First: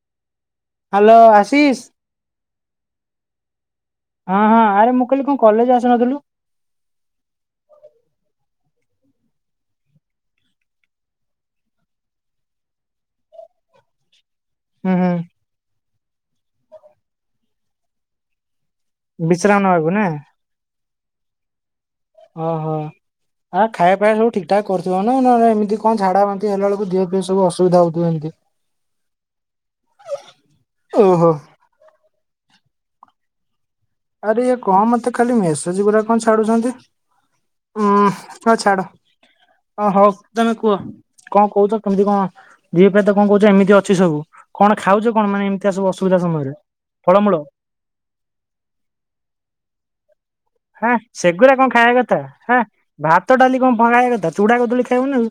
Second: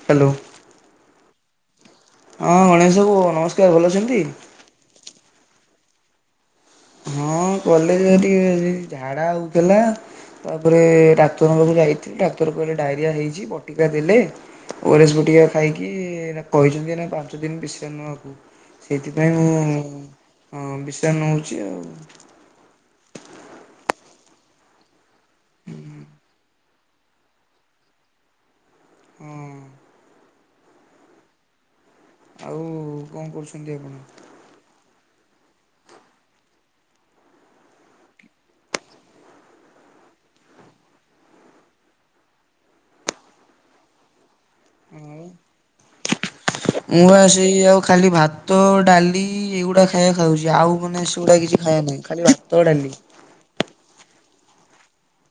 Hello. Hello Ashis? ହଁ ଗଣେଶ ବାବୁ ନମସ୍କାର ଭଲ ଅଛନ୍ତି? ତୁ କଣ କଲେଜ ଆସିନଥିଲୁ? ହଁ କଲେଜ ଟିକେ ଝାଡ଼ା ହଉଥଲା। ତାପରେ ଡାକ୍ତରଙ୍କ ପାଖକୁ ଯାଇଥିଲି ଡାକ୍ତର କହିଲେ ଡାଇରିଆ ହେଇଛି ବଟିକା ଦେଲେ। ହୁଁ ହୁଁ ଓଆରଏସ ବଟିକା ଖାଇକି କହିଛନ୍ତି ଏଇନା ପାଞ୍ଚ ଦିନ ବିଶ୍ରାମ ନବାକୁ। ସେଇଥିପାଇଁ ମୁଁ ବିଶ୍ରାମ ନବାକୁ ନା ଅଁ ବିଶ୍ରାମ ନଉଛି ଆଉ। ଓହୋ ଆ ଖାଇବା ପିଇବା ସବୁ ଠିକ୍ ଠାକ୍ କରୁଥିବ ନା ନହେଲେ ଏମିତି କଣ ଝାଡା ବାନ୍ତି ହେଲା ବେଳକୁ ଦିହ - ଏତେସବୁ ଅସୁବିଧା ହଉଥିବ ଏମତି। ହଁ! ଓହୋ। ଆଉ କଣ କରୁଛନ୍ତି ଆପଣ? ଆରେ ଏ କଁ ମତେ ଖାଲି ମେସେଜ ଗୁରା କଁ ଛାଡୁଛନ୍ତି। ହୁଁ ହ ଛାଡ ଓ ହଉ ତମେ କୁହ। କଣ କହୁଛ କେମିତି କଣ ଯିବା ପାଇଁ ତ କଁ କହୁଛ ଏମିତି ଅଛି ସବୁ। କଣ ଖାଉଛ କଣ ମାନେ ଏମିତିଆ ସବୁ ଅସୁବିଧା ସମୟରେ। ମୁଁ ଆ ଫଳମୂଳ ସେଇ ଆଉ ଖାଲି ଭାତ ଡାଲି ଏଗୁଡା- ଖାଇବା ଖାଉଛି ଆଉ ହାଁ ମାନେ ସେଗୁଡା ସେଗୁରା କିଛି କଣ ଖାଇବା ନାହିଁ କଥା ଖାଲି ହାଁ ଭାତ ଡାଲି- ଭାତ ଡାଲି କଣ [unintelligible] କଥା ଚୁଡା କଦଳୀ ଖାଇବୁ ନାଆଉ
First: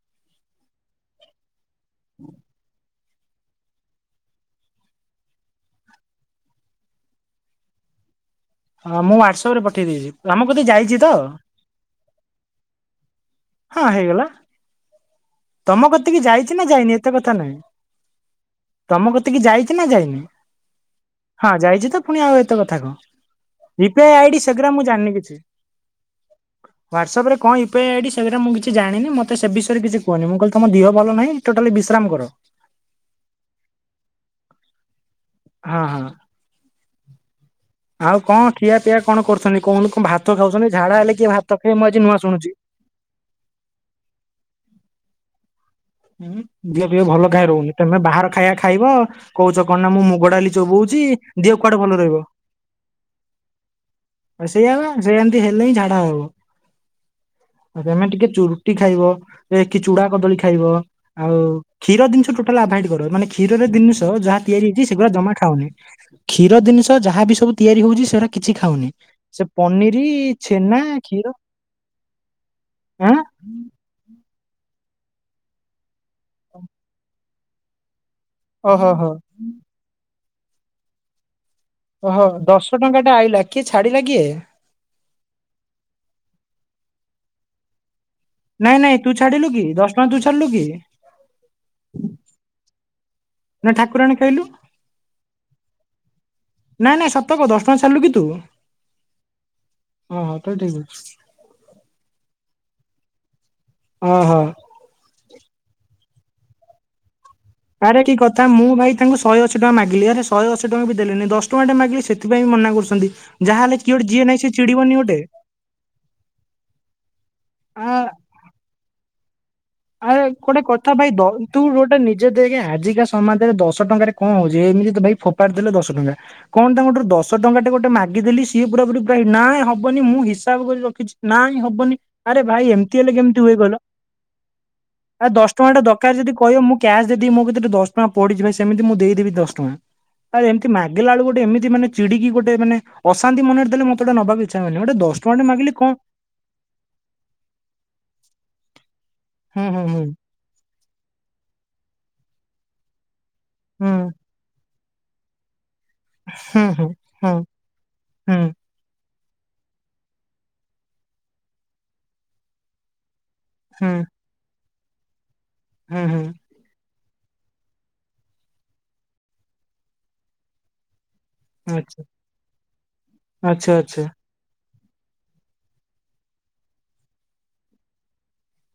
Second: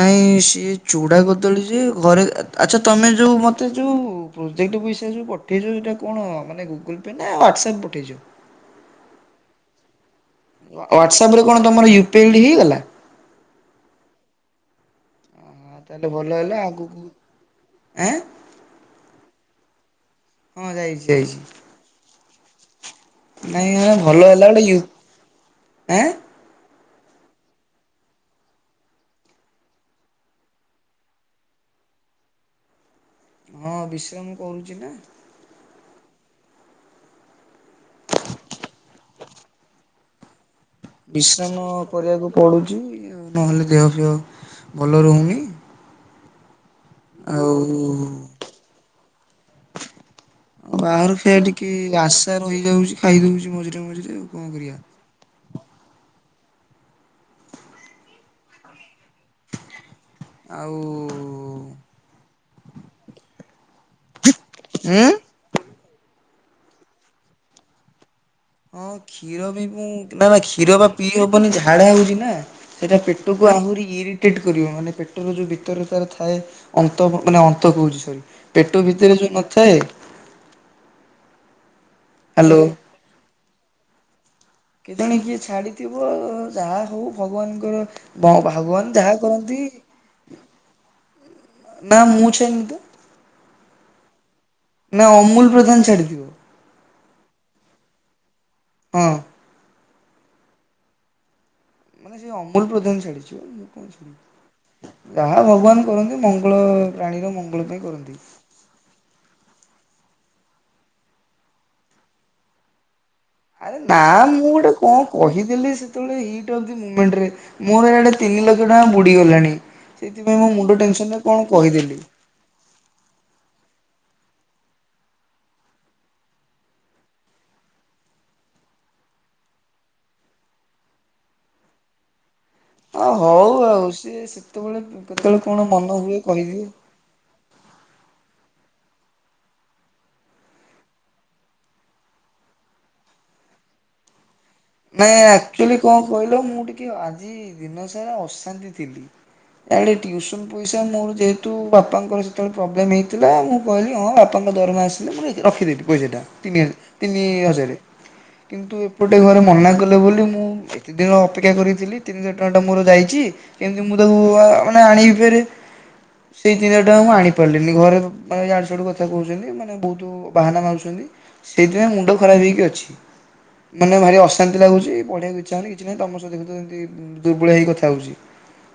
ନାଇଁ ସିଏ ଚୁଡା କଦଳୀ ଯେ ଘରେ ଆଚ୍ଛା ତମେ ଯୋଉ ମତେ ଯୋଉ - ପ୍ରୋଜେକ୍ଟ ବିଷୟରେ ଯୋଉ ପଠେଇଛୁ ସେଇଟା କଣ ମାନେ ଗୁଗୁଲ ପେ ନା ହ୍ୱାଟସଆପ୍ ପଠେଇଛୁ। ହଁ ମୁଁ ହ୍ୱାଟସପରେ ପଠେଇ ଦେଇଛି ତମ କତିକି ଯାଇଛି ତ ହ୍ୱାଟସପରେ ରେ କଣ ତମର ୟୁପି ଆଇଡି ହେଇଗଲା। ହଁ ହେଇଗଲା। ହଁ ତମ ତାହେଲେ କତିକି ଭଲ ଯାଇଛି ହେଲା ନା ଯାଇନି ଆଗକୁ ଏତେ କଥା ନାଇଁ। ଆଁ ତମ କତିକି ଯାଇଛି ନା ଯାଇନି ହଁ ଯାଇଛି ଯାଇଛି। ହଁ ଯାଇଛି ତ ପୁଣି ଆଉ ଏତେ କଥା କଣ ନାଇଁ ଆଁ ୟୁପିଆଇ ଭଲ ଆଇଡି ହେଲା ଗୋଟେ ସେଗୁରା ୟୁ ମୁଁ ଜାଣିନି କିଛି। ଆଁ ହ୍ୱାଟସପରେ କଣ ୟୁପିଆଇ ଆଇଡି ସେଗେରା ମୁଁ କିଛି ଜାଣିନି ମତେ ସେ ବିଷୟରେ କିଛି - କୁହନି ମୁଁ କହିଲି ତମ ଦିହ ଭଲ ନାହିଁ ଟୋଟାଲି ବିଶ୍ରାମ କର। ହଁ ବିଶ୍ରାମ କରୁଚି ନା। ହଁ ହଁ ଆଉ କଣ ଖିଆ ପିଆ କଣ କରୁଛନ୍ତି କଣ ଲୋ କଣ ଭାତ ଖାଉଛନ୍ତି ଝାଡା ହେଲେ କିଏ ବିଶ୍ରାମ ଭାତ ଖାଏ ମୁଁ ଆଜି ନୂଆ କରିବାକୁ ଶୁଣୁଚି ପଡୁଛି ଆଉ ନହେଲେ ଦେହ ଫେହ ଭଲ ରହୁନି। ଉ ହୁଁ ଦିହପିଅ ଭଲ କାଁଇ ଆଉ ରହୁନି ତେମେ ବାହାର ଖାଇବା ଖାଇବ କହୁଛ କଣ ନା ମୁଁ ମୁଗ ଡାଲି ଚୋବୋଉଚି ଏୟା ଟିକେ ଆଶା ରହିଯାଉଛି ଖାଇଦଉଛି ମଝିରେ ମଝିରେ ଆଉ କଣ ସେଇଆ କରିବା। ବା ସେ ଏମିତି ହେଲେ ହିଁ ଝାଡା ହବ। ଆଉ ତମେ ଟିକେ ଚୁ ରୁଟି ଖାଇବ। ଏ କି ଚୂଡା କଦଳୀ ଖାଇବ ଆଉ ଆଉ ଉଁ - କ୍ଷୀର ଜିନିଷ ଟୋଟାଲ ଆଭଏଡ୍ କର ମାନେ କ୍ଷୀରରେ ଜିନିଷ ଯାହା ତିଆରି ହେଇଚି ସେଗୁଡ଼ା ଯମା ଖାଅନି। କ୍ଷୀର ଜିନିଷ ଯାହା ବି ସବୁ ତିଆରି ହଉଛି ସେରା- ହଁ କ୍ଷୀର ବି ମୁ ନା ନା କ୍ଷୀର ଛେନା ବା ପିଇ କ୍ଷୀର ହବନି ଝାଡା ହଉଚି ନା ସେଇଟା ଆଁ ପେଟକୁ ଆହୁରି ଇରି- ଟ୍ରିଟ୍ କରିବ ମାନେ ପେଟର ଯୋଉ ଭିତରେ ତାର ଥାଏ ଅନ୍ତ ମାନେ ଅନ୍ତ କହୁଛି ସରି - ପେଟ ଓହୋ ହୋ ଭିତରେ ଯୋଉଁ ନଥାଏ। ଓହୋ ହ୍ୟାଲୋ ଦଶ ଟଙ୍କାଟା ଆଇଲା କିଏ ଛାଡିଲା କିଏ? କେଜାଣି କିଏ ଛାଡିଥିବ ଅ -ଯାହା ହଉ ଭଗବାନଙ୍କର - ବ ନାଇଁ ଭଗବାନ ନାଇଁ ତୁ ଯାହା ଛାଡିଲୁ କରନ୍ତି କି ଦଶ ଟଙ୍କା ତୁ ଛାଡିଲୁ କି ନା ମୁଁ ଛୁଇଁନି ତ ନା ଠାକୁରାଣେ ଖାଇଲୁ। ନା ଅମୁଲ ପ୍ରଧାନ ଛାଡିଥିବ? ନାଇଁ ନାଇଁ ସତ କହ ଦଶ ଟଙ୍କା ଛାଡିଲୁ କି ତୁ? ହଁ ହଁ ହଁ ତାହେଲେ ଠିକ୍ ଅଛି। ମାନେ ସେ ଅମୁଲ ପ୍ରଦାନ ଓହୋ ଛାଡ଼ିଥିବ ଯାହା ଭଗବାନ କରନ୍ତି ମଙ୍ଗଳ- ପ୍ରାଣୀର ମଙ୍ଗଳ ପାଇଁ କରନ୍ତି। ତା ମୁଁ ଭାଇ ତାଙ୍କୁ ଶହେ ଅଶୀ ଟଙ୍କା ମାଗିଲି ଆରେ ଶହେ ଅଶୀ ଟଙ୍କା ବି ଦେଲିନି ଦଶ ଟଙ୍କା ଟା ମାଗିଲି ସେଥିପାଇ ମନା କରୁଛନ୍ତି। ଯାହାହେଲେ ଆରେ କିଏ ନା ଗୋଟେ ଯିଏ ନାହିଁ ମୁଁ ସେ ଗୋଟେ ଚିଡିବନି କଣ କହିଦେଲି ସେତେବେଳେ ହିଟ ଅଫ ଦି ମୁମେଣ୍ଟ ରେ ଆ ମୋର ୟାଡେ ତିନିିଲକ୍ଷ ଟଙ୍କା ବୁଡ଼ିଗଲାଣି। ଆଏଇ ଗୋଟେ କଥା ଭାଇ ଦ ତୁ ଗୋଟେ କହିଦେଲି। ନି ଜେ ଦେଖେ ଆଜିକା ସମାଜରେ ଦଶ ଟଙ୍କାରେ କଣ ହଉଛି ଏମିତି ତ ଭାଇ ଫୋପାଡି ଦେଲେ ଦଶ ଟଙ୍କା। କଣ ତାଙ୍କଠୁ ଦଶ ଟଙ୍କା ଟେ ଗୋଟେ ମାଗିଦେଲି ସିଏ ପୁରା ପୁରି ନାଇଁ ହବନି ମୁଁ ହିସାବ କରି ରଖିଛି। ନାଇଁ ହବନି ଆରେ ଭାଇ ଏମିତି ହେଲେ କେମିତି ହୁଏ କହିଲ? ଯେ ସେତେବେଳେ ଆଉ କେତେବେଳେ ଦଶ କଣ ଟଙ୍କା ଟା ମନ ଦରକାର ହୁଏ ଯଦି କହିବ କହିଦିଏ। ମୁଁ କ୍ୟାସ ଦେଇଦି ମୋ କତି ରେ ଦଶ ଟଙ୍କା ପଡିଛି ଭାଇ ସେମିତି ମୁଁ ଦେଇଦେବି ଦଶ ଟଙ୍କା। ଆଏ ଏମିତି ମାଗିଲା ଳୁ କୁ ଗୋଟେ ଏମିତି ମାନେ ଚିଡିକି ଗୋଟେ ମାନେ ଅଶାନ୍ତି ମନରେ ଦେଲେ ମତେଟା ନବାକୁ ସାମାନ୍ୟ ଗୋଟେ ନାଇଁ ଦଶ ଟଙ୍କା ଟେ ଆକ୍ଚୁଆଲି ମାଗିଲି କଣ କହିଲ ମୁଁ ଟିକେ ଆଜି ଦିନସାରା ଅଶାନ୍ତି ଥିଲି ହୁଁ ଆଡ଼େ ହୁଁ ଟିଉସନ୍ ପଇସା ମୋର ଯେହେତୁ ବାପାଙ୍କର ସେତେବେଳେ ପ୍ରୋବ୍ଲେମ୍ ହେଇ ଥିଲା ମୁଁ ହୁଁ କହିଲି ହଁ ବାପାଙ୍କ ଦରମା ଆସିଲେ ମୁଁ ରଖିଦେବି ପଇସାଟା ତିନି ହୁଁ ତିନି ହୁଁ ହଜାର। ହୁଁ କିନ୍ତୁ ଏପଟେ ଘରେ ମନା କଲେ ବୋଲି ମୁଁ ଏତେ ଦିନ ଅପେକ୍ଷା କରିଥିଲି ତିନିଶ ଟଙ୍କା ଟା ମୋର ଯାଇଛି ହୁଁ କେମିତି ହୁଁ ମୁଁ ତାକୁ ଆ -ମାନେ ଆଣିବି ଫେରେ? ହୁଁ ହୁଁ। ସେଇ ତିନିହଜାର ଟା ମୁଁ ଆଣିପାରିଲିନି ଘରେ ମାନେ ଆଡୁ ସୁଆଡ଼ୁ କଥା କହୁଛନ୍ତି ମାନେ ବହୁତ ବାହାନା ମାରୁଛନ୍ତି। ସେଇଥିପାଇଁ ଆଚ୍ଛା ମୁଣ୍ଡ ଖରାପ ହେଇକି ଅଛି ଆଚ୍ଛା ମାନେ ଆଚ୍ଛା ଭାରି ଅସୁ ଶାନ୍ତି ଲାଗୁଛି ପଢେଇଆକୁ ଇଚ୍ଛା ହଉନି କିଛି ନାହିଁ ତମ ସ ଏନ୍ତି ଦୁର୍ବଳ ହେଇ କଥା ହଉଛି।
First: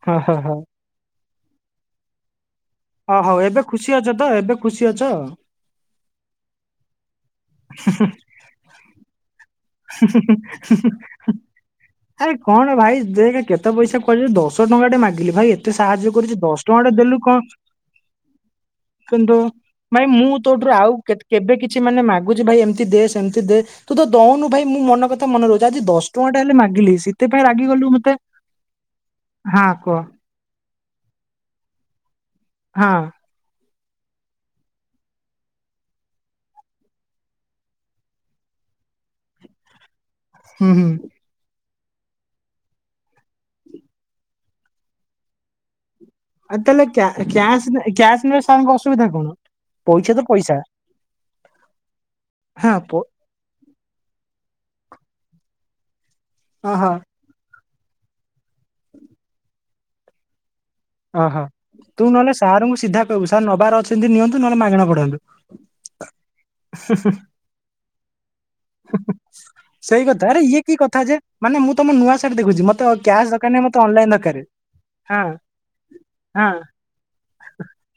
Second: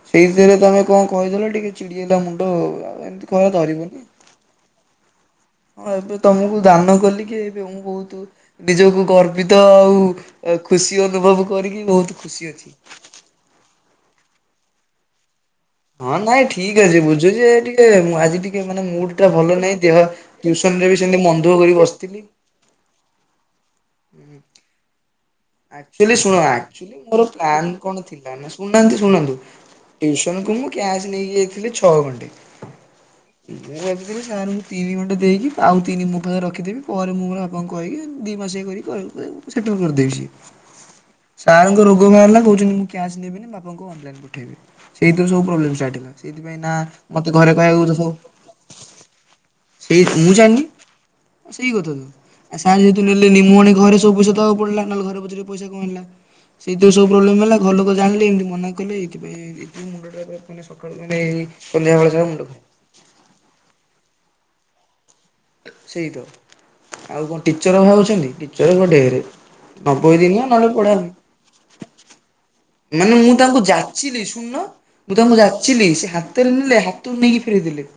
ହଁ ହଁ ସେଇଥିରେ ହଁ ତମେ କଣ କହିଦେଲ ଟିକେ ଚିଡିଏ ଲା ମୁଣ୍ଡ ଆଉ। ଏମିତି ଓହଉ କହିବା ଏବେ ଖୁସି ଧରିବନି। ଅଛ ତ ଏବେ ଖୁସି ଅଛ? ହଁ ଏବେ ତମକୁ ଦାନ କଲିକି ଏବେ ମୁଁ ବହୁତ ନିଜକୁ ଗ ତ ଆଉ ଖୁସି ଅନୁଭବ କରିକି ବହୁତ ଖୁସି ଅଛି। ଦେଗେ କେତେ? ତ ପଇସା କଇଲ ଦଶ ଟଙ୍କା ଟେ ମାଗିଲି ଭାଇ ତେ ସାହାଯ୍ୟ ହଁ କରୁଛି ନାଇଁ ଦଶ ଠିକ୍ ଟଙ୍କା ଟା ଅଛି ଦେଲୁ କଣ ବୁଝୁଛି ଯେ ଟିକେ ଆଜି ଟିକେ ମାନେ ମୁଡ୍ ଟା କିନ୍ତୁ ଭଲ ନାହିଁ ଦେହ ଭାଇ ମୁଁ ତୋ ଠୁରୁ ଟ୍ୟୁସନ ରେ ଆଉ ବି କେବ ସେମିତି ମନ କେବେ ଦୁଃଖ କରି କିଛି ମାନେ ବସିଥିଲି। ମାଗୁଛି ଭାଇ ଏମିତି ଦେ ସେମିତି ଦେ ତୁ ତ ଦଉନୁ ଭାଇ ମୁଁ ମନ କ ଆକଚ୍ବଲି ଶୁଣ ଆକଚ୍ବଲି ମୋର ସେଥିପାଇଁ ପ୍ଲାନ ରାଗିଗଲୁ କଣ ମତେ ଥିଲା ନା ଶୁଣନାହାନ୍ତି ଶୁଣନ୍ତୁ ହଁ କହ ଟ୍ୟୁସ ଜଣ ଙ୍କୁ ମୁଁ କ୍ୟାସ୍ ନେଇକି ଇଥିଲି ଛଅ ଘଣ୍ଟେ ହଁ। ମୁଁ ଭାବିଥିଲି ତିନି ଅଣ୍ଡ ଦେଇକି ଆଉ ତିନି ମୋ ପାଖରେ ରଖିଦେବି ପରେ ମୁଁ ମୋର ଏବଂ କହିକି ଦିଇ ମାସିଆ କରିକି ସେଟଲ୍ କରିଦେଇଛି। ହୁଁ ହୁଁ। ସାର ଙ୍କ ରୋଗ ବାହାରିଲା କହୁଛନ୍ତି ମୁଁ କ୍ୟାସ୍ ନେବିନି ବାପାଙ୍କୁ ଅନଲାଇନ୍ ପଠାଇବି ସେଇଥିରୁ ସବୁ ପ୍ରୋବ୍ଲେମ୍ ଷ୍ଟାର୍ଟ ହେଲା। ଆଉ ସେଇଥିପାଇଁ ନା ତାହେଲେ କ୍ୟା- ମତେ ଘରେ କ୍ୟାସ୍ ନେ- କହିବାକୁ ତ କ୍ୟାସ୍ ନେଲେ ସାରଙ୍କ ଅସୁବିଧା କଣ? ସଉ ପଇସା ତ ସେଇ ମୁଁ ପଇସା ଜାଣିନି। ସେଇ କଥା ତ ଆ ହଁ ସାର୍ ଯେହେତୁ ପ- ନେ ନିମଣି ଘରେସଉ ପଇସାଦବା କୁ ପଡ଼ଲା ନହେଲେ ଘରେ ପଛରେ ପଇସା କଣ ହେଲା? ସେଇଥି ଓହୋ ତ ସବୁ ପ୍ରୋବଲେମ ହେଲା ଉ। ଘଲୋକ ଜାଣିଲେ ଏମିତି ମନା କଲେ ଏଇଥିପାଇଁ ମୁଣ୍ଡଟା ତୁନେ ସକାଳୁ ମାନେ ଏଇ ସନ୍ଧ୍ୟା ବେଳ ସା ମୁଣ୍ଡ ଖ ଓଉ ସା ନବାର ଅଛନ୍ତି ନିଅନ୍ତୁ ନହେଲେ ମାଗେଣା ପଡାନ୍ତୁ। ସେଇ ତ ଆଉ କଣ ଟିଚର ଭାବୁଛନ୍ତି ଟିଚର ପା ଢ଼େରେ। ସେଇ ନବ କଥା ଯଦି ଆରେ ନିଅ ଇଏ ନହେଲେ କି ପଢା କଥା ଯେ ମାନେ ମୁଁ ତମ ନୂଆ ସାର୍ଟ ଦେଖୁଛି ମତେ ମାନେ କ୍ୟାସ୍ ମୁଁ ଦରକାର ତାଙ୍କୁ ନାହିଁ ମତେ ଅନଲାଇନ ଯାଚିଲି ଦରକାର ଶୁଣୁନ ମୁଁ ହଁ ତାଙ୍କୁ ଯାଚିଲି ସେ ହାତେ ହଁ ରେ ନେଲେ ହାତ ରୁ ନେଇକି ଫେରେଇଦେଲେ।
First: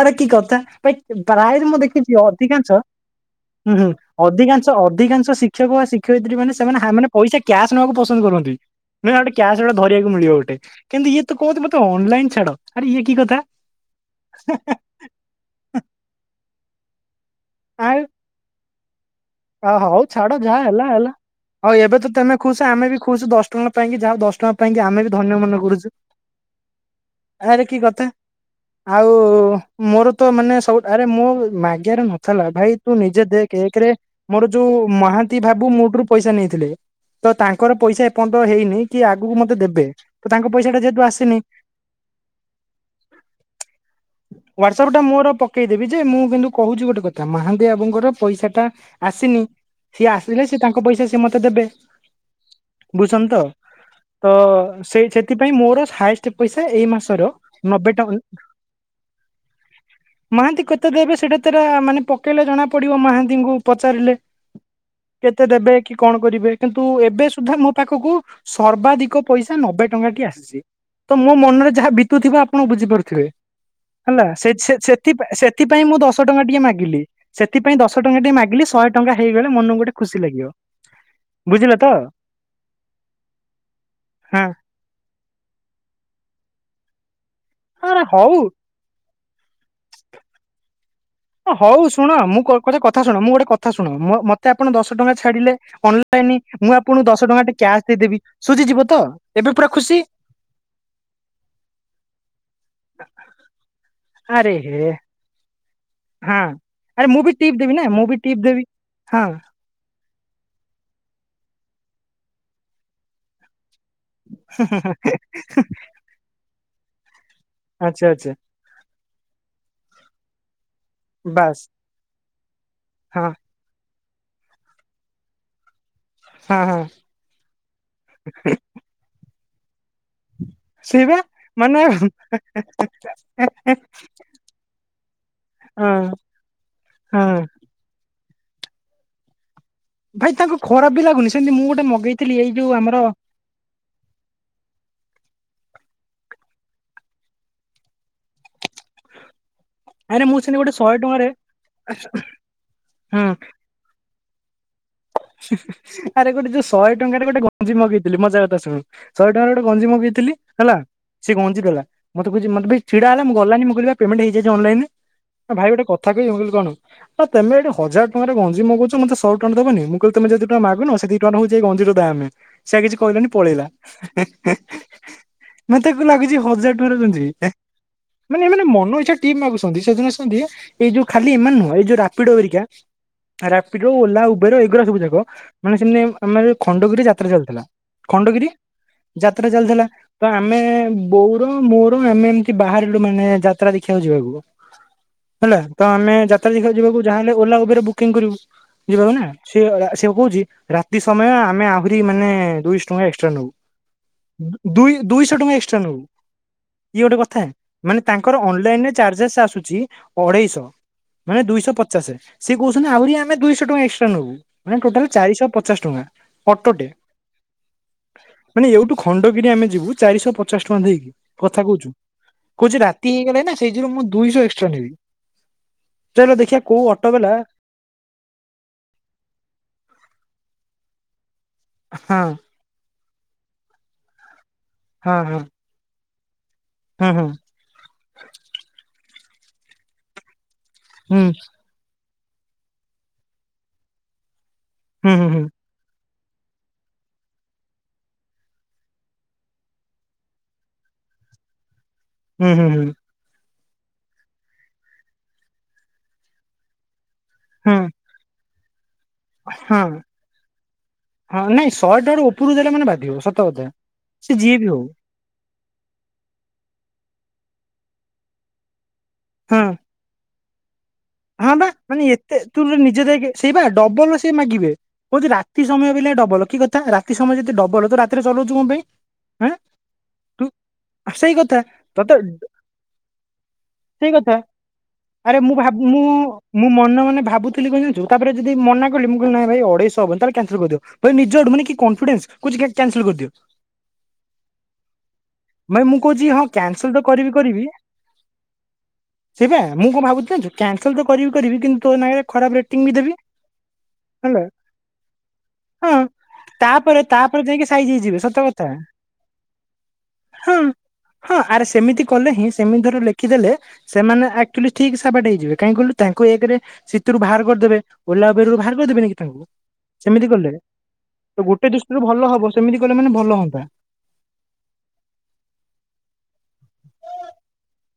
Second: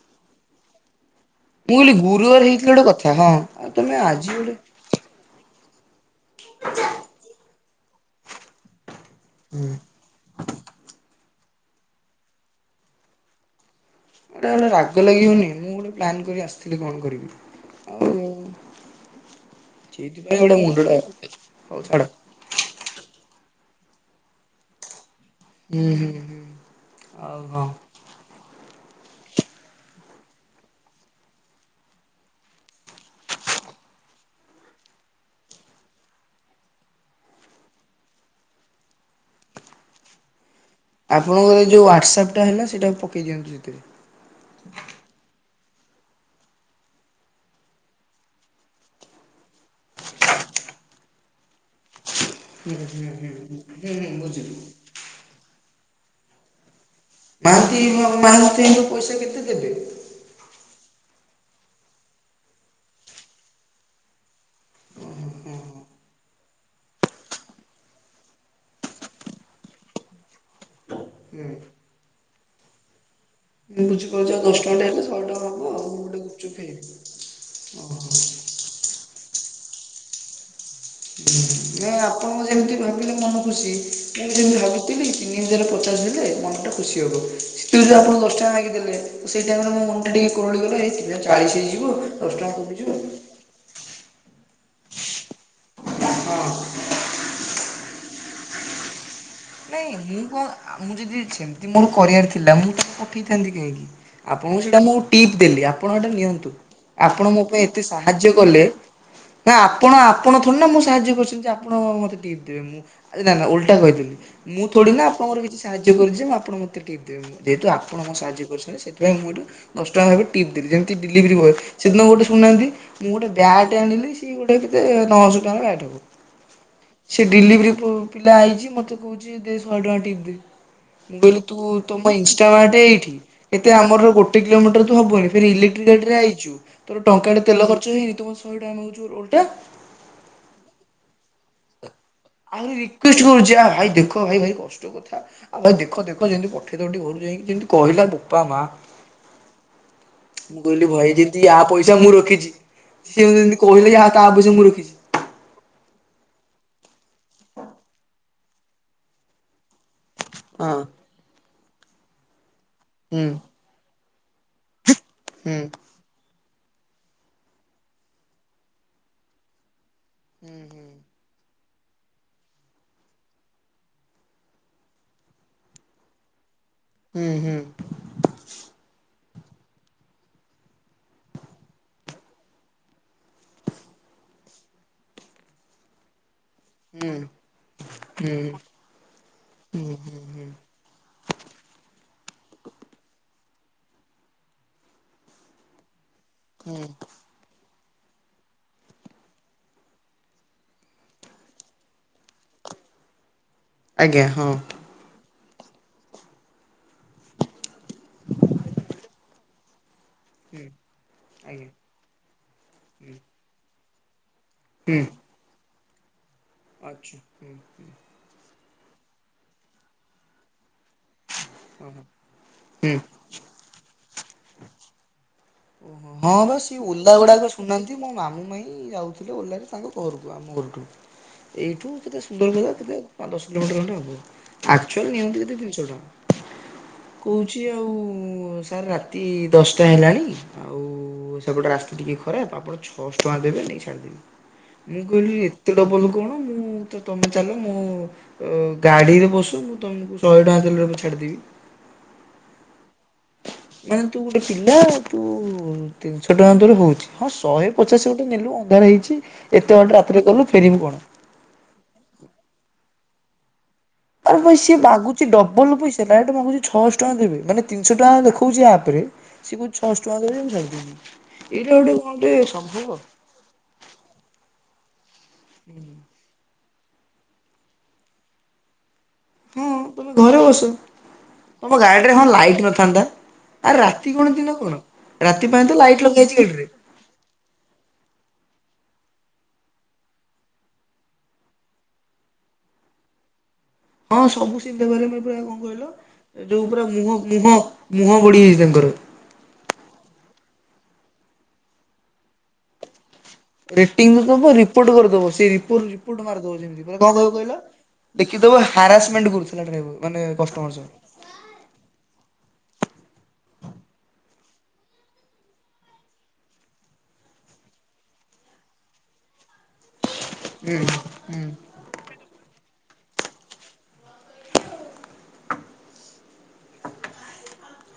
ଆରେ କି କଥା ଭାଇ ପ୍ରାୟେ ମୁଁ କହିଲି ଦେଖିଛି ଗୁରୁବାର ହେଇଥିଲେ ଅଧିକାଂଶ ଗୋଟେ କଥା ହଁ ଆଉ ହୁଁ ହୁଁ ତମେ ଆଜି ଗୋଟେ ଅଧିକାଂ ଅଧିକାଂଶ ଶିକ୍ଷକ ବା ଶିକ୍ଷୟିତ୍ରୀ ମାନେ ସେମାନେ ହା ମାନେ ପଇସା କ୍ୟାସ୍ ନବାକୁ ପସନ୍ଦ କରନ୍ତି। ନି ଆଉଡେ କ୍ୟାସ୍ ଗୋଟେ ଧରିବାକୁ ମିଳିବ ଗୋଟେ କିନ୍ତୁ ଇଏ ତ କହନ୍ତି ମୋତେ ଅନଲାଇନ ଛାଡ। ଆରେ ଇଏ କି କଥା? ଗୋଟା ଗୋଟେ ରାଗ ଲାଗିବନି ମୁଁ ଗୋଟେ ପ୍ଲାନ୍ କରି ଆସିଥିଲି କଣ କରିବି? ଆଉ ମୁଁ? ଅ, ହଉ ଛାଡ ଯାହା ହେଲା ହେଲା ହଉ ଏବେ ତତେ ତମେ ଖୁସ ଆମେ ବି ଖୁସ ଦଶ ଟଙ୍କା ପାଇଁ କି ଯାହା ହଉ ଦଶ ଟଙ୍କା ପାଇଁକ ଆମେ ଧନ୍ୟ ମନେ କରୁଛୁ ହୁଁ ହୁଁ ହୁଁ। ଆଉ ଆରେ ହଁ କି କଥା? ଆଉ ମୋର ତ ମାନେ ସବୁ ଆରେ ମୋ ମାଗିଆରେ ନଥିଲା ଭାଇ ତୁ ନିଜେ ଦେଖେ ଏକେରେ ମୋର ଯୋଉ ମହାନ୍ତି ଭାବୁ ମୋଠୁ ପଇସା ନେଇଥିଲେ। ତ ତାଙ୍କର ପଇସା ଏପର୍ଯ୍ୟନ୍ତ ହେଇନି କି ଆଗକୁ ମତେ ଦେବେ ତ ତାଙ୍କ ପଇସା ଟା ଯେତେ ଆପଣଙ୍କର ଯେଉଁ ହ୍ୱାଟ୍ସପଟା ହେଲା ସେଇଟା ପକାଇ ଦିଅନ୍ତୁ ସେଥିରେ। ହ୍ୱାଟସଆପ୍ ଟା ମୋର ପକେଇଦେବି ଯେ ମୁଁ କିନ୍ତୁ କହୁଛି ଗୋଟେ କଥା ମହାନ୍ତି ବାବୁଙ୍କର ପଇସା ଟା ଆସିନି ସିଏ ଆସିଲେ ସେ ତାଙ୍କ ପଇସା ସିଏ ମତେ ଦେବେ। ହୁଁ ହୁଁ ବୁଝୁଛନ୍ତି ହୁଁ ତ ହୁଁ ହୁଁ ତ ବୁଝିଲି? ସେଇ ସେଥିପାଇଁ ମୋର [unintelligible] ଏତେ ପଇସା ଏଇ ମାସର ମହାନ୍ତି ନବେ ଟଙ୍କ ମହାନ୍ତିଙ୍କୁ ପଇସା କେତେ ଦେବେ? ମାହାନ୍ତି କେତେ ଦେବେ ସେଇଟା ତରା ମାନେ ପକେଇଲେ ଜଣା ପଡିବ ମହାନ୍ତିଙ୍କୁ ପଚାରିଲେ? କେତେ ହଁ ଦେବେ ହଁ କି କଣ କରିବେ? କିନ୍ତୁ ଏବେ ସୁଦ୍ଧା ମୋ ପାଖକୁ ସର୍ବାଧିକ ପଇସା ନବେ ଟଙ୍କା ଟି ଆସିଛି। ତ ମୋ ହୁଁ। ମନରେ ଯାହା ବିତୁଥିବ ଆପଣ ବୁଝିପାରୁଥିବେ? ମୁଁ ହେଲା ବୁଝିପାରୁଛି ଆଉ ସେ ଦଶ ଟଙ୍କାଟେ ହେଲେ ସେଥି ଶହେ ଟଙ୍କା ହବ ଆଉ ସେଥିପାଇଁ ମୁଁ ଗୋଟେ ଦଶ ଟଙ୍କା ଗୁପଚୁପ୍ ଟିକେ ଖାଇବି। ମାଗିଲି ସେଥିପାଇଁ ଦଶ ଟଙ୍କା ଟିକେ ମାଗ। ମାଗିଲି ଶହେଟଙ୍କା ହେଇଗଲେ ମନକୁ ଗୋଟେ ଖୁସି ଲାଗିବ? ବୁଝିଲେ ତ ନା ଆପଣ ଯେମିତି ଭାବିଲେ ମନ ଖୁସି ମୁଁ ହଁ ଯେମିତି ଭାବ ପ ତିନି ହଜାରରେ ପଚାଶ ଦେଲେ ମନଟା ଖୁସି ହେବ ସେଥିବେରୁ ଆରେ ଆପଣ ହଉ ଦଶଟଙ୍କା ମାଗି ଦେଲେ। ସେଇ ଟାଇମରେ ମୋ ମନ ଟା ଟିକେ [unintelligible] ଗ ହେଇଥିଲା। ହଉ ଶୁଣ ମୁଁ କ କଥା ଶୁଣ ମୁଁ ଗୋଟେ କ ଶୁଣ ମତେ ଆପଣ ଦଶ ଟଙ୍କା ଛାଡିଲେ ଅନଲାଇନ ମୁଁ ଆପଣଙ୍କୁ ଦଶ ଟଙ୍କା ଟେ କ୍ୟାସ୍ ଦେଇଦେବି ସୁଝି ଯିବ ତ? ଏବେ ପୁରା ନାଇଁ ଖୁସି ମୁଁ କଣ? ମୁଁ ଯଦି ସେମିତି ମୋର କରିଆର ଥିଲା ମୁଁ ତେ ପଠେଇଥାନ୍ତି କାହିଁକି ଆରେ ଆପଣଙ୍କୁ ସେଟା ହେ ମୋ ଟିପ୍ ଦେଲି ଆପଣ ଏଇଟା ହଁ ନିଅନ୍ତୁ ଆରେ ମୁଁ ଆପଣ ବି ମୋ ଟିପ୍ ପାଇଁ ଦେବି ଏତେ ନା ମୁଁ ବି ସାହାଯ୍ୟ ଟିପ୍ ଦେବି। କଲେ ହଁ ନା? ଆପଣ ଆପଣ ଥରେ ନା ମୁଁ ସାହାଯ୍ୟ କରିଛନ୍ତି ଆପଣ ମୋତେ ଟିପ୍ ଦେବେ ମୁଁ ଆ ନା ନା ଓଲ୍ଟା କହିଦେଲି? ମୁଁ ଥୋଡି ନା ଆପଣଙ୍କର କିଛି ସାହା ସାହାଯ୍ୟ କରିଛି ମୁଁ ଆପଣ ମୋତେ ଟିପ ଦେବି ମୁ ଯେହେତୁ ଆପଣ ଆଚ୍ଛା ଆଚ୍ଛା ସାହାଯ୍ୟ କରିଛନ୍ତି ସେଥିପାଇଁ ଏଇଠି ଦଶଟା ଭାବେ ଟିପ୍ ଦେଲି ଯେମିତି ଡେଲିଭରି ବଏ ବାସ୍ ସେଦିନ ଗୋଟେ ଶୁଣୁନାହାନ୍ତି ମୁଁ ଗୋଟ ହଁ ବ୍ୟାଗଟେ ଆଣିଲି। ସ ଗୋଟେ କେତେ ନଅଶହ ଟଙ୍କା ବ୍ୟାଗ୍ ହଁ ହଁ ସେ ଡେଲିଭରି ପିଲା ଆଇଛି ମତେ କହୁ ଶହେ ଟଙ୍କା ସେଇବା ମୁଁ କହିଲି ତୁ ମାନେ ହଁ ତମ [unintelligible] ଏଇଠି। ଏତେ ଆମର ଗୋଟେ କିଲୋମିଟର ତ ହବନି ଫେର ଇଲେକ୍ଟ୍ରିକ ଗାଡିରେ ଆଇଛୁ। ତୋର ଟଙ୍କାଟେ ହଁ ତେଲ ଖର୍ଚ୍ଚ ହେଇନି ତୁ ମତେ ଶହେ ଟଙ୍କା ମାଗୁଛି ଓଲଟା। ଭାଇ ତାଙ୍କୁ ଖରାପ ବି ଲାଗୁନି ସେମିତି ମୁଁ ଗୋଟେ ମଗେଇଛି। ଆହୁରି ରିକ୍ୱେଷ୍ଟ କରୁଛି ଆ ଭାଇ ଦେଖ ଭାଇ ଭାରି କଷ୍ଟ। ଥା ଆଉ ଭାଇ ଦେଖ ଦେଖ ଯେମିତି ପଠେଇ ଦବ ଘରୁ ଯାଇକି ଯେମିତି କହିଲା ବୋପା ମା। ଆରେ ସେମିତି ମୁଁ ଗୋଟେ କହିଲି ଶହେ ଭାଇ। ଟଙ୍କାରେ ଯେମିତି ୟା ପଇସା ମୁଁ ରଖିଛି ସେମତି କହିଲି ଯେ ତା ଆ ତା ପଇସା ମୁଁ ରଖିଛି। ହ ଆରେ ଗୋଟେ ଯୋଉ ଶହେଟଙ୍କାରେ ଗୋଟେ ଗଞ୍ଜି ମଗେଇଥିଲ ମଜା କଥା ଶୁଣ ଶହେ ଟଙ୍କାରେ ଗୋଟେ ଗଞ୍ଜି ମଗେଇଥିଲି। ଥିଲି ହେଲା ହଁ ସେ ଗଞ୍ଜି ଦେଲା ମତେ କହୁଛି ମଧୁଭାଇ ଛିଡା ହେଲା ହୁଁ ମୁଁ ଗଲାନି ମୁଁ କହଲି ଭକୁ। ପେମେଣ୍ଟେ ହେଇଯାଇଚି ଅନଲାଇନିରେ ହୁଁ। ଭାଇ ଗୋଟେକ ଠାକୁର ଅନୁକୁଳ ଚନ୍ଦ୍ର ତମେ ଏଠି ହଜାର ଟଙ୍କାରେ ଗଞ୍ଜି ମଗଉଛ ମତେ ଶହେ ଟଙ୍କା ଦେବନି ମୁ। କହୁଚି ତମେ ଯୋଉ ଦି ହୁଁ ଟଙ୍କା ମାଗୁନ ସେ ଦି ଟଙ୍କା ହଉଚିଏଇ ଗଞ୍ଜିର ଦାଆମେ ସେ କିଛି କହିଲାନି ପଳେଇଲା। ମ ତେ ତ ଲାଗୁଚି ହଜାରେ ଟଙ୍କାର ଗଞ୍ଜି। ହୁଁ ହୁଁ ହୁଁ ମାନେ ମାନେ ମନ ଇଛା ଟିମ୍ ମାଗୁଛନ୍ତି ସେଦିନ ସେମିତି ଏଇ ଯୋଉ ଖାଲି ଏ ମାନେ ଏଇ ଯଉ ରାପିଡେ କରୁଛ। ରାପିଡ଼ୁ ଓଲା ଉବେର ଏ ଗୁରା ସବୁ ଯାକ। ମାନେ ସେମିତି ଆମର ଖଣ୍ଡଗିରି ହୁଁ ଯାତ୍ରା ଚାଲୁଥିଲା ହୁଁ ଖଣ୍ଡଗିରି। ଯାତ୍ରା ଚାଲିଥିଲା ହୁଁ ହୁଁ ତ ହୁଁ। ଆମେ ବଉ। ମୋର ମନ ଏମିତି ବାହାରିଲୁ ମାନେ ଯାତ୍ରା ଦେଖିବାକୁ ଯିବାକୁ। ହେଲା ତ ଆମେ ଯାତ୍ରା ହୁଁ ଦେଖିବାକୁ ଯିବାକୁ ଯାହାହେଲେ ଓଲା ଉବେର ବୁକିଂ କରୁବୁ ଯିବାକୁ ନା। ସିଏ ସିଏ କହୁଛି ରାତି ସମୟ ଆମେ ଆହୁରି ମାନେ ଦୁଇଶହ ଟଙ୍କା ଏକ୍ସଟ୍ରା ନବୁ। ଆଜ୍ଞା ହଁ ଦୁଇ ଦୁଇଶହ ଟଙ୍କା ଏଟ୍ରା ନବୁ। ଇଏ ଗୋଟେ କଥା ନା ମାନେ ତାଙ୍କର ଅନଲାଇନରେ ଚାର୍ଜେସ୍ ଆସୁଛି ହୁଁ ଅଢେଇଶହ ମାନେ ଆଜ୍ଞା ଦୁଇଶହ ପଚାଷେ ସିଏ କହୁଛନ୍ତି ଆହୁରି ଆମେ ଦୁଇଶହ ଟଙ୍କା ଏକ୍ସଟ୍ରା ନବୁ। ମାନେ ହୁଁ ଟୋଟାଲ୍ ଚାରିଶ ପଚାଶ ଟଙ୍କା। ଅଟୋଟେ ଆଚ୍ଛା ହୁଁ ହଁ। ମାନେ ଏଇଠୁ ଖଣ୍ଡଗିରି ଆମେ ଯିବୁ ଚାରିଶହ ପଚାଶ ଟଙ୍କା ଦେଇକି। କଥା ହଁ କହୁଚୁ ହଁ କହୁଚି ହୁଁ ରାତି ହେଇଗଲା ନା ସେଇଯୋଗୁ ମୁଁ ଦୁଇଶ ଏକ୍ସଟ୍ରା ନେବି। ଚାଲ ହଁ ବା ଦେଖିବା ସେ କୋଉ ଅଟୋ ଉଲା ବାଲା ଗୁଡାକ। ଶୁଣୁନାହାନ୍ତି ମୋ ମାମୁଁ ମାଇଁ ଯାଉଥିଲେ ଓଲାରେ ତାଙ୍କ ଘରକୁ ଆମ ଘରଠୁ। ଏଇଠୁ କେତେ ହଁ ସୁନ୍ଦରଗଡ କେତେ ପା ଦଶ କିଲୋମିଟର ଖଣ୍ଡେ ହବ ଆକ୍‌ଚାଲି ହଁ ନିଅନ୍ତି ହଁ କେତେକି? ହଁ ହଁ। କହୁଚି ଆଉ ସାର୍ ରାତି ଦଶଟା ହେଲାଣି। ଆଉ ହୁଁ ସେପଟେ ରାସ୍ତା ଟିକେ ଖରାପ ଆପଣ ଛଅଶହ ଟଙ୍କା ଦେବେ ନେଇ ଛାଡ଼ିଦେବି। ମୁଁ ହୁଁ ହୁଁ କହିଲି ହୁଁ ଏତେ ଡବଲ୍ କଣ ମୁଁ ତ ତମେ ଚାଲ ମୁଁ ଗାଡିରେ ବସୁ ମୁଁ ତମକୁ ଶହେ ଟଙ୍କା ତେଲରେ ଛାଡିଦେବି। ହୁଁ ହୁଁ ହୁଁ। ମାନେ ତୁ ଗୋଟେ ପିଲା ତୁ ତିନିଶ ଟଙ୍କା ତୋର ହଉଚି। ହଁ ଶହେ ହୁଁ ପଚାଶ ଗୋଟେ ନେଲୁ ଅନ୍ଧାର ହେଇଛି ଏତେ ହଁ ବାଟ ରାତିରେ ଗଲୁ ଫେରିବୁ କଣ। ହଁ ନାଇଁ ଶହେଟଙ୍କା ରୁ ଉପରକୁ ଦେଲେ ମାନେ ବାଧିବ ସତ ବଥା। ଆବେ ସିଏ ବଗୁରୁ। ସେ ଡବଲ୍ ପଇସାଡାଇରେକ୍ଟେ ମାଗୁଚି ଛଅଶଟଙ୍କା ଦେବେ ମାନ ତିନିଶହ ଟଙ୍କା ଦେଖଉଛି ଆପରେ ସେ ହଁ କହୁଛି ଛଅସ। [inaudible] ହଁ ବା ମାନେ ଏତେ ତୁ ନିଜେ ଦେଖେ। ସେଇ ପା ଡବଲ ସିଏ ମାଗିବ କଉଚି ରାତି ସମୟ ବୋଲିକା ଡବଲ କି କ ରାତି ସମୟ ଯଦି ଡବଲ ତୁ ରାତିରେ ଚଲଉଚୁ କଣ ପାଇଁ। ଆଁ ହୁଁ ତୁମେ ଘରେ ତୁ ବସ ସେଇ କଥା ତମ ଗାଡିରେ ତତେ ହଁ ଲାଇଟ ନଥାନ୍ତା। ଆରେ ସେଇ ରାତି କଥା କଣ ଦିନ କଣ ଆରେ ରାତି ମୁଁ ପାଇଁ ଭାବ ତ ମୁଁ ଲାଇଟ୍ ଲଗେଇଛି ମୁଁ ଗାଡିରେ। ମନେ ମନେ ଭାବୁଥିଲି କଣ ଜାଣିଛୁ ତାପରେ ଯଦି ମନା କଲି ମୁଁ କହିଲି ନାଇଁ ଭାଇ ଅଡ଼େଇଶ ହବନି ତାମାନେ କ୍ୟନେସେଲ୍ କରିଦିଅ। ନିଜ ଆଡୁ ମାନେ କି କନ୍ ଫିଡେନସ୍ କହୁଛି କ୍ୟାନେସେଲ୍ କରିଦିଅ। ହଁ ସବୁ ସିଧ୍ୟଵନ୍ଧ ନେଇଥିବେ ଆଉ କଣ ଭାଇ ମୁଁ କହୁଛି ହଁ କହିଲ? ଯୋଉ ପୁରା କ୍ୟାନସଲ ତ ମୁହ ମୁହଁ ମୁହଁ ବଢିଯାଇଛି ତାଙ୍କର। ସେଇ ପା ମୁଁ କଣ ଭାବୁଛି ଯାଣିଚୁ କ୍ୟାନସେଲ୍ ତ କରିବି କରିବି କିନ୍ତୁ ତୋ ନାଁରେ ଖରାପ ରେଟିଂ ବି ଦେବି। ରେଟିଙ୍ଗ୍ ହେଲା ଦବୁ ରିପୋର୍ଟ କରିଦେବୁ ସେଇ ରିପୋର୍ଟ ହଁ ରିପୋର୍ଟ ମାରିଦବ ଯେମତି ପରେ ତାପରେ କଣ କହିବୁ ତାପରେ କହିଲା। ଯାଇକି ସାଇଜ ହେଇଯିବେ ସତ ଦେଖି ଦେବୁ୍ କଥା ହାରାସମେଣ୍ଟ୍ କରୁଥିଲା ଡ୍ରାଇଭର ମାନେ ହଁ କଷ୍ଟମର ସହ। ହଁ ଆରେ ସେମିତି କଲେ ହିଁ ସେମିତି ଧର ଲେଖିଦେଲେ ସେମାନେ ଆକଚୁଆଲି ଠିକ ସାବାଟ ହେଇଜିବେ। ଯିବେ କାହିଁ କହିଲୁ ତାଙ୍କୁ ଏକରେ ସେତୁରୁ ଭାର କରିଦେବେ ଓଲାବେରିରୁୁ ବାହାର କରିଦେବେନି କି ତାଙ୍କୁ? ସେମିତି କଲେ ହୁଁ ତ ହୁଁ ଗୋଟେ ଦୁଷ୍ଟିରୁ ଭଲ ହବ ସେମିତି କଲେ ମାନେ ଭଲ ହୁଅନ୍ତା।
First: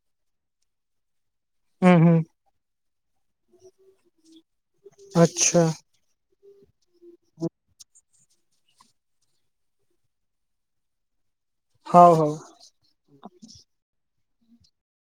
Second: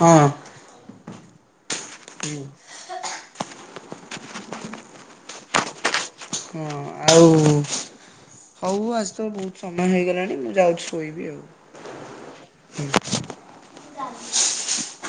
ହଁ। ହୁଁ ହୁଁ। ହୁଁ। ଆଛା। ହଁ ଆଉ ହୋଉ ଆଜି ତ ବୋହୁତ ସମୟ ହେଇଗଲାଣି ମୁଁ ଯାଉଚି ଶୋଇବି ଆଉ। ହୋଉ ହୋଉ।